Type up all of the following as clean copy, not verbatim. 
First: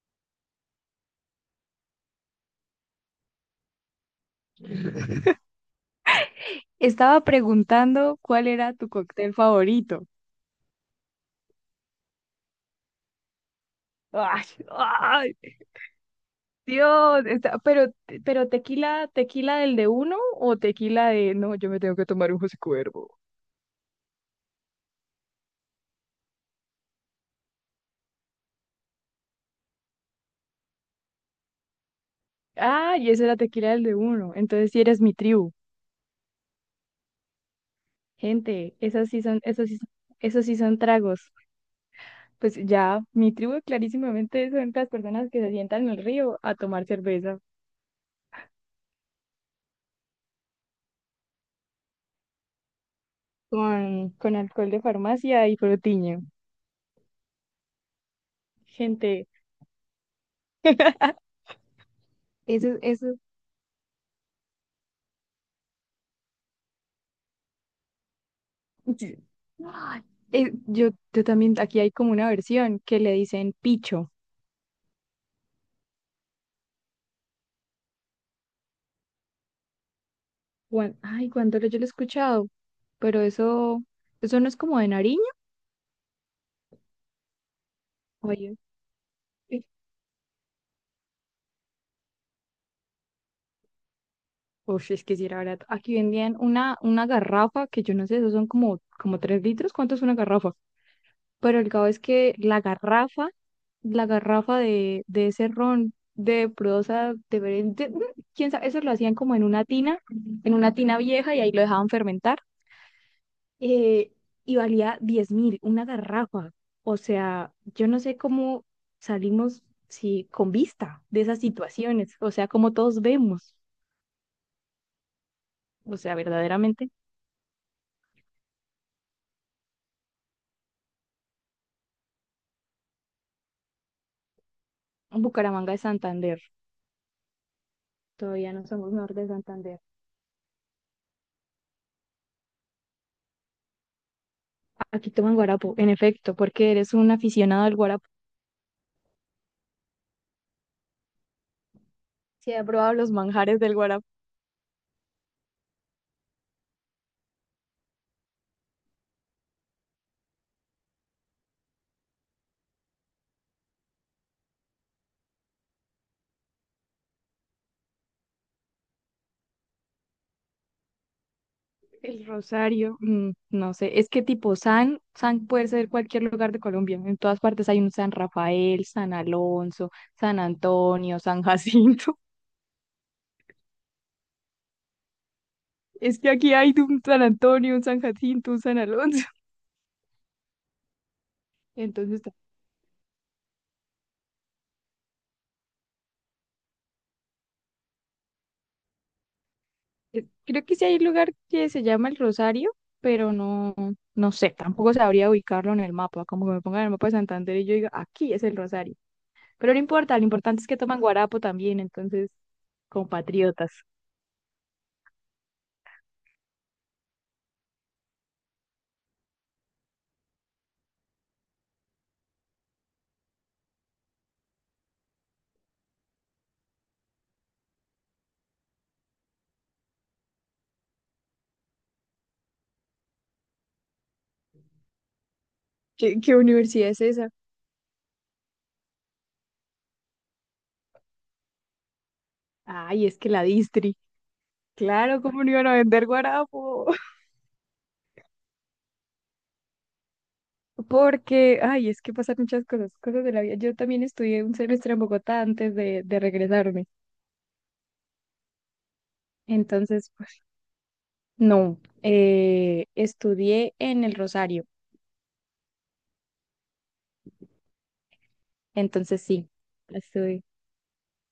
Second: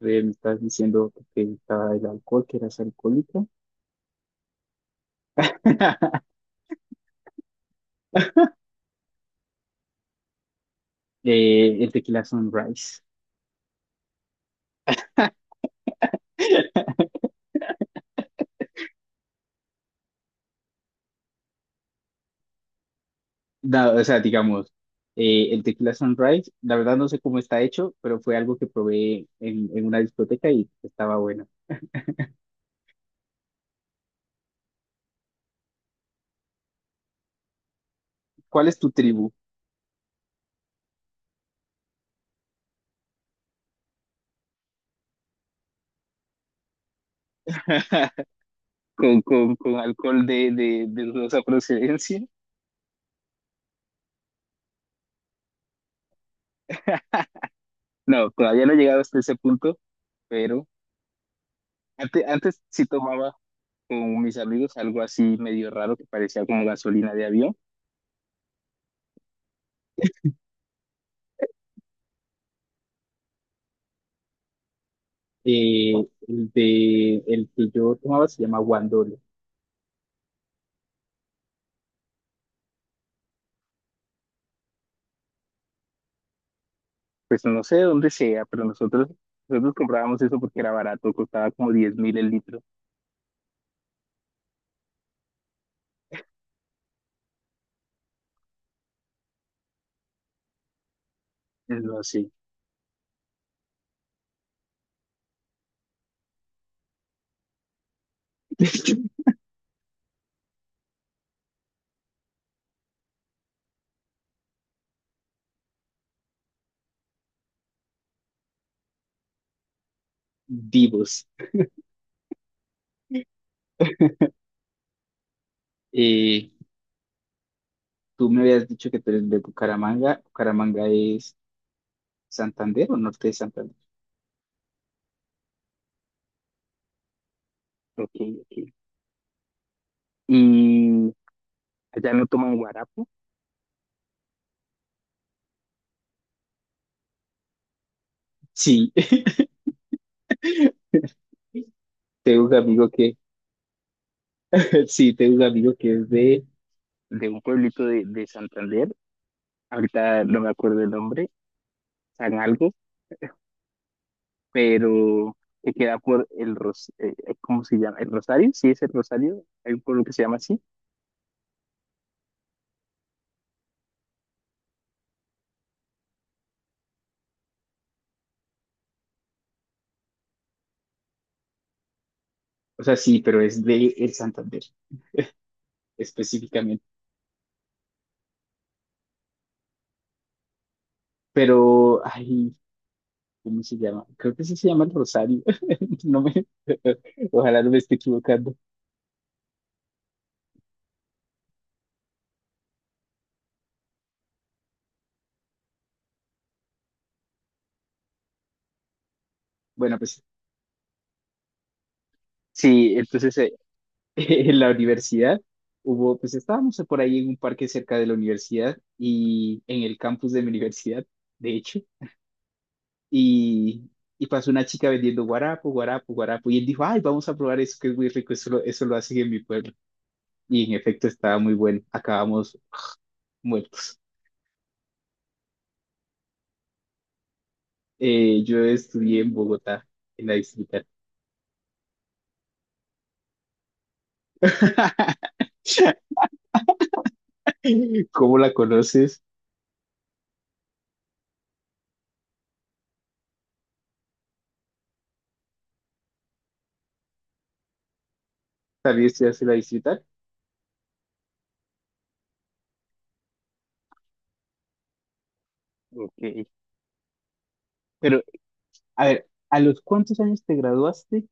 Me estás diciendo que te gustaba el alcohol, que eras alcohólico. Estaba preguntando cuál era tu cóctel favorito. El tequila sunrise. Ay, ay, Dios, pero tequila, tequila del de uno o tequila de no, yo me tengo que tomar un José Cuervo. O sea, digamos, el tequila sunrise, la verdad no sé cómo está hecho, pero fue algo que probé en una discoteca y estaba bueno. Ah, y ese era tequila del de uno. Entonces sí eres mi tribu. ¿Cuál Gente, es tu esas sí tribu? son, esos sí son, esos sí son tragos. Pues ya, mi tribu clarísimamente son las personas que se sientan en el río a tomar cerveza ¿Con alcohol de dudosa procedencia? con, alcohol de farmacia y frutiño. No, todavía no he llegado hasta Gente, ese punto, pero antes eso, sí eso. tomaba con mis amigos algo así medio raro que parecía como gasolina de avión. Sí. Ay, yo también, aquí hay como una versión que le dicen picho. Eh, el de el que yo tomaba se llama Guandolo. Ay, Guandolo yo lo he escuchado, pero eso no es como de Nariño. Pues no sé de dónde sea, Oye, pero nosotros, eh, nosotros comprábamos eso porque era barato, costaba como 10 mil el litro. uf, es que si era verdad. Aquí vendían una, garrafa que yo no sé, esos son como, como 3 litros. ¿Cuánto es una garrafa? Pero el caso es No sé. que la garrafa, de ese ron de prosa de- quién sabe, eso lo hacían como en una tina vieja y ahí lo dejaban fermentar, eh, y valía 10.000, una garrafa. O sea, yo no sé cómo salimos si con vista de Divos. esas situaciones, o sea, como todos vemos, o sea, Eh, verdaderamente, Tú me habías dicho que tú eres de Bucaramanga. ¿Bucaramanga es Santander o norte de Santander? Bucaramanga es Santander, Ok, todavía no ok. somos norte de Santander. ¿Y allá no toman guarapo? Aquí toman guarapo, en efecto, porque eres un aficionado al guarapo. Sí, tengo Si un he amigo probado los que, manjares del guarapo. sí, tengo un amigo que es de un pueblito de Santander. Ahorita no me acuerdo el nombre. San algo, pero que queda por el Ros ¿cómo se llama? ¿El Rosario? Sí, es el Rosario, hay un pueblo que se llama así. El Rosario, mm, no sé, es que tipo San, San puede ser cualquier lugar de Colombia, en todas partes hay un San Rafael, San Alonso, San Antonio, San Jacinto. O sea, sí, pero es de el Santander, Es que aquí hay de específicamente. un San Antonio, un San Jacinto, un San Alonso. Pero, Entonces, ay, ¿cómo se llama? Creo que sí se llama el Rosario. No me, ojalá no me esté equivocando. Creo que sí hay un lugar que se llama El Rosario, pero no, no sé, tampoco sabría ubicarlo en el mapa, como que me pongan en el mapa de Santander y yo diga, aquí es el Rosario. Pero no Bueno, importa, pues lo importante es que toman guarapo también, entonces, sí, entonces, compatriotas. en la universidad hubo, pues estábamos por ahí en un parque cerca de la universidad y en el campus de mi universidad, de hecho. Y, y pasó una chica vendiendo guarapo, guarapo, guarapo, y él dijo, ay, vamos a probar eso que es muy rico, eso lo hacen en mi pueblo. Y en efecto estaba muy bueno, acabamos muertos. ¿Qué universidad es esa? Yo estudié en Bogotá, en la distrital. Ay, es que la distri. Claro, ¿cómo no iban a vender guarapo? ¿Cómo la conoces? Porque, ay, es que pasan muchas cosas, cosas de la vida. Yo también estudié un semestre en Bogotá antes de regresarme. También estudiaste en la distrital. Entonces, pues, no, estudié en el Rosario. Ok. Pero, a Entonces, ver, sí, ¿a los cuántos años estudié. te graduaste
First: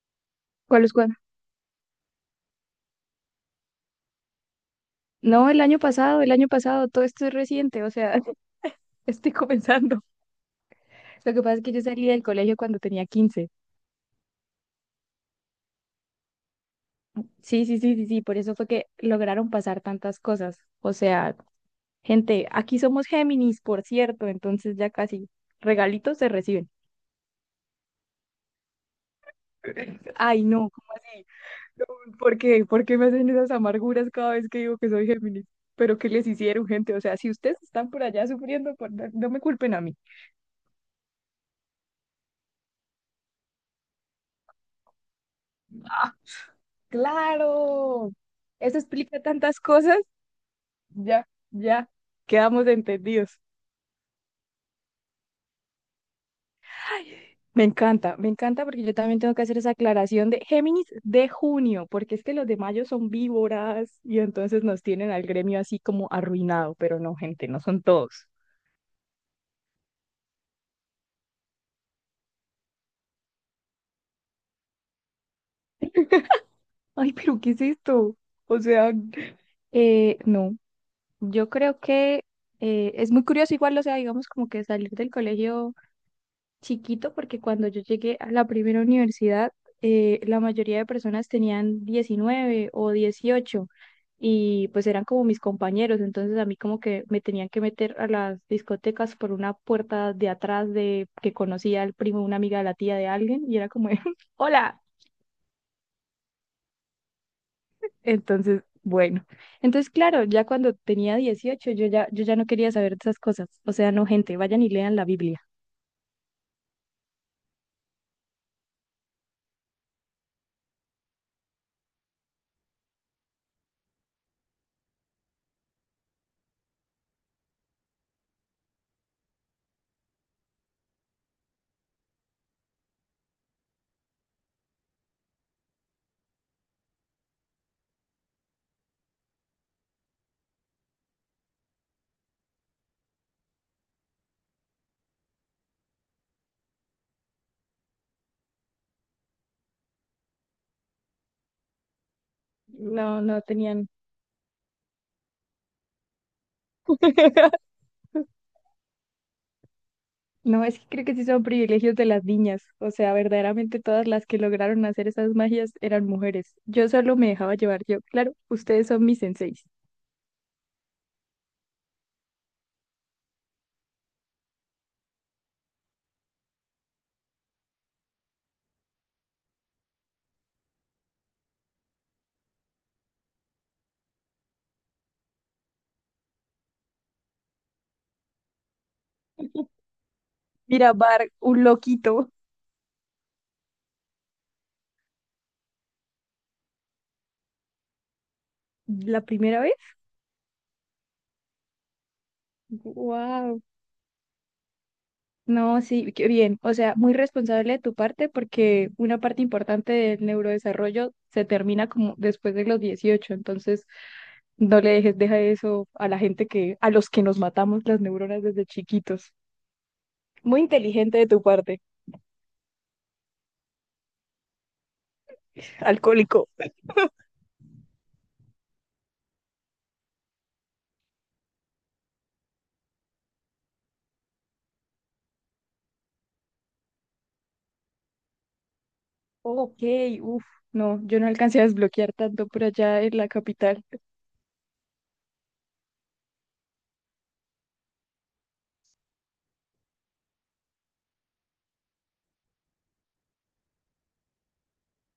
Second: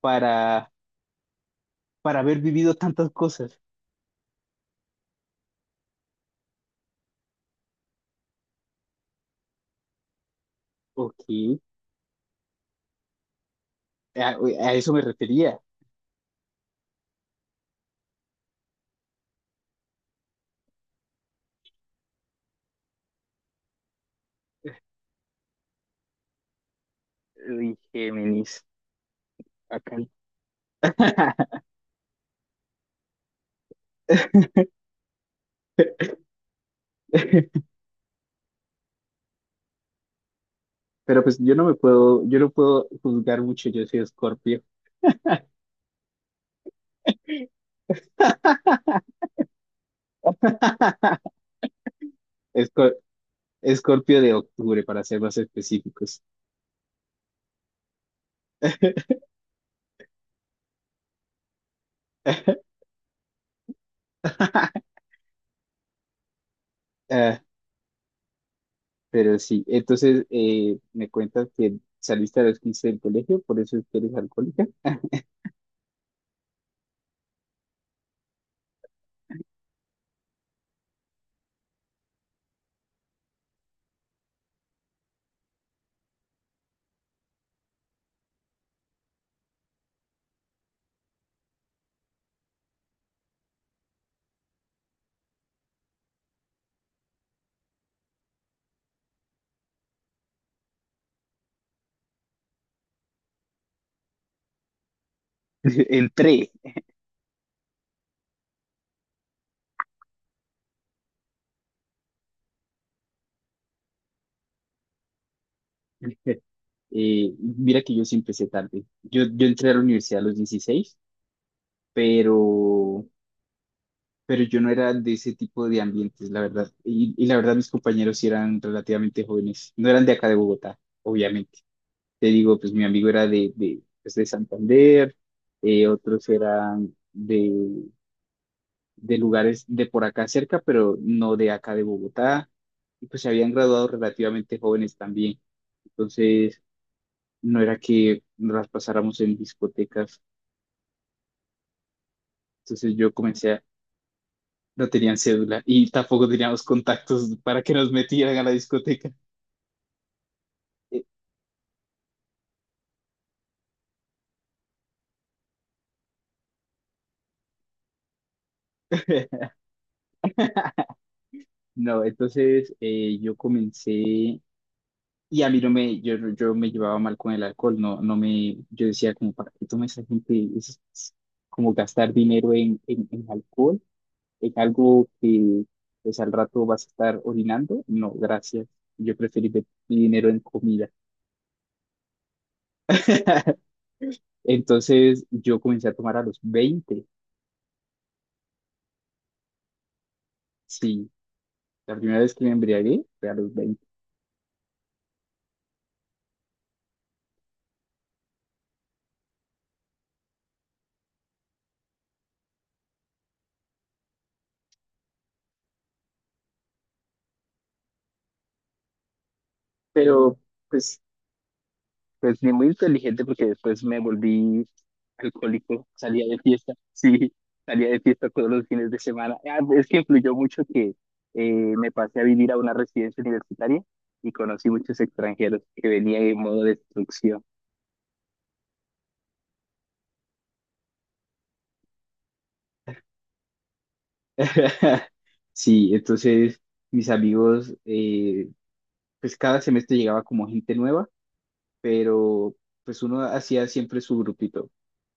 para, ¿Cuál es cuál? para haber vivido tantas cosas? No, el año pasado, todo esto es reciente, o sea, estoy comenzando. Ok, Lo que pasa es que yo salí del colegio cuando tenía 15. A eso me refería. Sí, sí, sí, sí, sí, por eso fue que lograron pasar tantas cosas. O sea, gente, aquí somos Géminis, por cierto, entonces ya casi regalitos se reciben. Uy, Géminis, acá. Ay, no, ¿cómo así? No, ¿por qué? ¿Por qué me hacen esas amarguras cada vez que digo que soy Géminis? ¿Pero qué les hicieron, gente? O sea, si ustedes están por allá sufriendo, no me culpen a mí. Pero pues yo no puedo juzgar mucho, yo soy Escorpio. Ah, claro. Eso explica tantas cosas. Ya, ya, quedamos Escor- entendidos. Escorpio de octubre, para ser más específicos. Me encanta porque yo también tengo que hacer esa aclaración de Géminis de junio, porque es que los de mayo son víboras y entonces nos tienen al gremio así como arruinado, pero no, Ah, gente, no son todos. pero sí, entonces, me cuentas que saliste a los 15 del colegio, por eso es que eres alcohólica. Ay, pero ¿qué es esto? O sea, no, yo creo que es muy curioso igual, o sea, digamos como que salir del colegio. Chiquito porque cuando yo llegué a la primera universidad, la mayoría de personas tenían 19 o 18 y pues eran como mis compañeros, entonces a mí como que me tenían que meter a las discotecas por una puerta de atrás de que conocía al primo, una amiga de la tía de alguien y era como, de, hola. Entré. Entonces, bueno, entonces claro, ya cuando tenía 18 yo ya, yo ya no quería saber de esas cosas, o sea, no gente, vayan y lean la Biblia. Mira que yo sí empecé tarde. Yo entré a la universidad a los dieciséis, pero yo no era de ese tipo de ambientes, la verdad. Y la verdad mis compañeros sí eran relativamente jóvenes, no eran de acá de Bogotá, obviamente. Te digo, pues mi amigo era de Santander, otros eran de lugares de por acá cerca, pero no de acá de Bogotá. Y pues se habían graduado relativamente jóvenes también. Entonces, no era que nos las pasáramos en discotecas. Entonces yo No, no comencé a... tenían. No tenían cédula y tampoco teníamos contactos para que nos metieran a la discoteca. No, es que creo que sí son privilegios de las niñas. O sea, verdaderamente todas las que lograron hacer esas magias eran mujeres. Yo solo me dejaba llevar yo. Claro, ustedes son mis senseis. No, entonces, yo comencé y a mí no me, yo me llevaba mal con el alcohol, no, no me, yo decía como, ¿para qué toma esa gente? Es como gastar dinero en alcohol, en algo que pues al rato vas a estar orinando. No, gracias. Yo preferí ver mi dinero en comida. Mira, Bar, un loquito. Entonces yo comencé a tomar a los veinte, ¿La primera vez? sí, la primera vez que me embriagué fue a los Wow. veinte, No, sí, qué bien. O sea, muy responsable de tu parte porque una parte importante del neurodesarrollo se termina como después de los 18. Entonces, no le dejes, deja eso a la gente que, a los que nos matamos las neuronas desde chiquitos. pero Muy pues inteligente de tu parte. pues ni muy inteligente porque después me volví alcohólico, salía de Alcohólico. fiesta, sí, salía de fiesta todos los fines de semana. Ah, es que influyó mucho que me pasé a vivir a una residencia universitaria y conocí muchos extranjeros que venían en modo destrucción. Ok, uff, no, yo no alcancé a desbloquear tanto por allá en la capital. Sí, entonces mis amigos, pues cada semestre llegaba como gente nueva, pero pues uno hacía siempre su grupito.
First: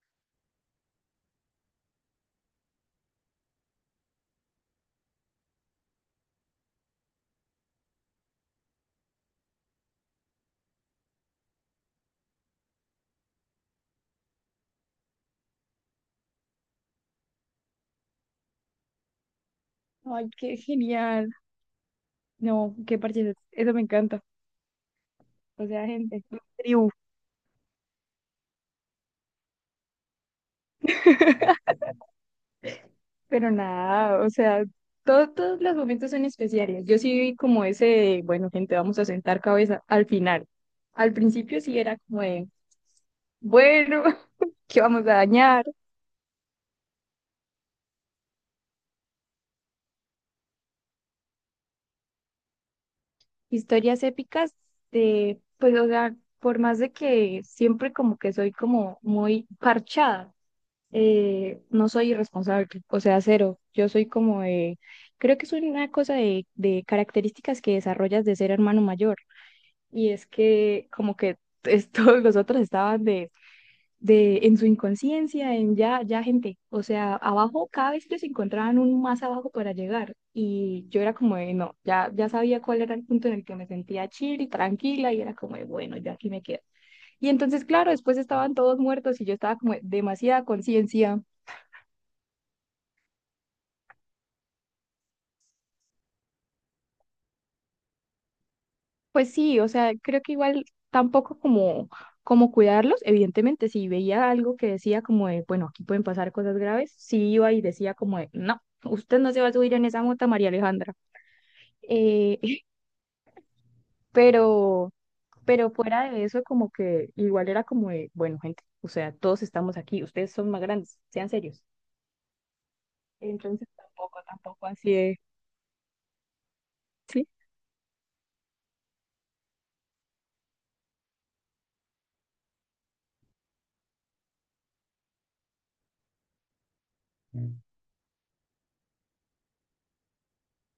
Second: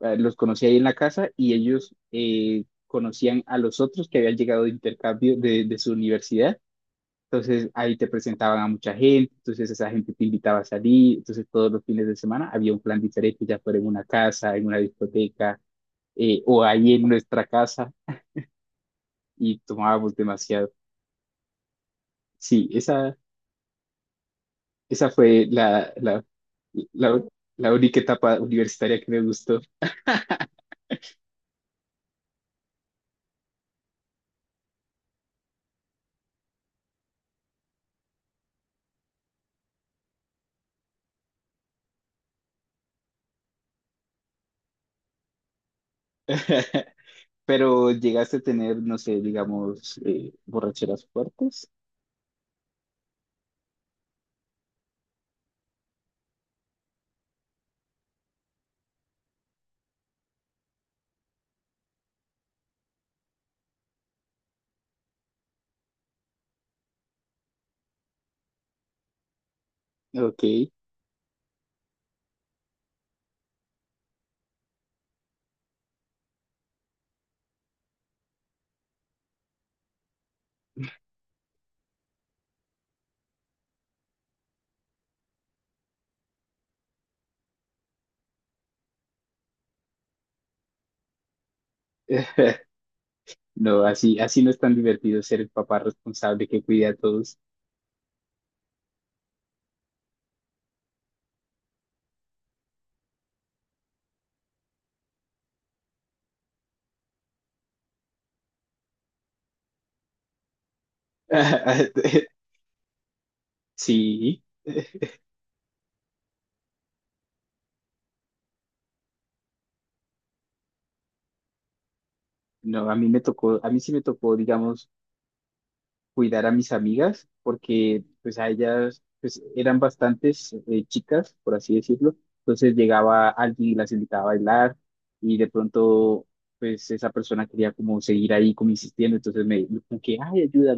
Los conocía ahí en la casa y ellos conocían a los otros que habían llegado de intercambio de su universidad. Entonces ahí te presentaban a mucha gente, entonces esa gente te invitaba a salir, entonces todos los fines de semana había un plan diferente, ya fuera en una casa, en una discoteca, o ahí en nuestra casa y tomábamos Ay, qué demasiado. genial. Sí, No, qué esa, parche, eso me encanta. esa fue O sea, gente, tribu. la, la única etapa universitaria que me gustó. Pero nada, o sea, todos los momentos son especiales. Yo sí vi como ese, de, bueno, gente, vamos a sentar cabeza al final. Al principio sí era como de, bueno, ¿qué vamos a dañar? Pero llegaste a tener, no sé, digamos, borracheras fuertes. Historias épicas de, pues, o sea, por más de que siempre como que soy como muy parchada. No soy irresponsable, o sea, cero. Yo soy como de, creo que es una cosa de, características que desarrollas de ser hermano mayor. Y es Ok. que como que todos los otros estaban de, en su inconsciencia, en ya, ya gente. O sea, abajo, cada vez que se encontraban un más abajo para llegar. Y yo era como de, no, ya, ya sabía cuál era el punto en el que me sentía chill y tranquila y era como de, bueno, ya aquí me quedo. Y entonces, claro, después estaban todos muertos y yo estaba como de demasiada conciencia. No, así no es tan divertido ser el papá responsable que cuida a todos. Pues sí, o sea, creo que igual tampoco como, como cuidarlos, evidentemente, si veía algo que decía como de, bueno, aquí pueden pasar cosas graves, sí iba y decía como de, no, usted no se va a subir en esa moto, María Alejandra. Eh, Sí. pero, pero, fuera de eso, como que igual era como de, bueno, gente, o sea, todos estamos aquí, ustedes son más grandes, sean serios. No, Entonces a mí sí me tampoco, tocó, tampoco digamos, así de, cuidar a mis sí. amigas, porque pues a ellas pues eran bastantes, chicas, por así decirlo. Entonces llegaba alguien y las invitaba a bailar y de pronto pues esa persona Mm. quería como seguir ahí como insistiendo, entonces me como que, ay, ayuda,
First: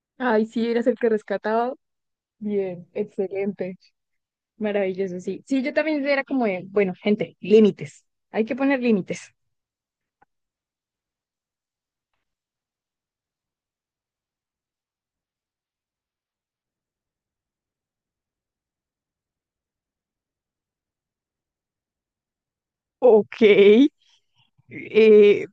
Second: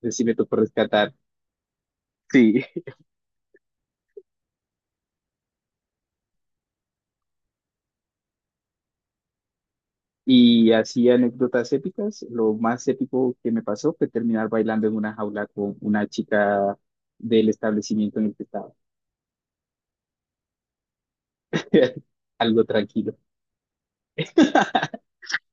que sí me Ay, tocó sí, eras el que rescatar. rescataba. Sí. Bien, excelente. Maravilloso, sí. Sí, yo también era como, de, bueno, gente, límites. Hay que poner límites. Y así anécdotas épicas. Lo más épico que me pasó fue terminar bailando en una jaula con una chica del establecimiento en el que estaba. Algo tranquilo. Ok, eh,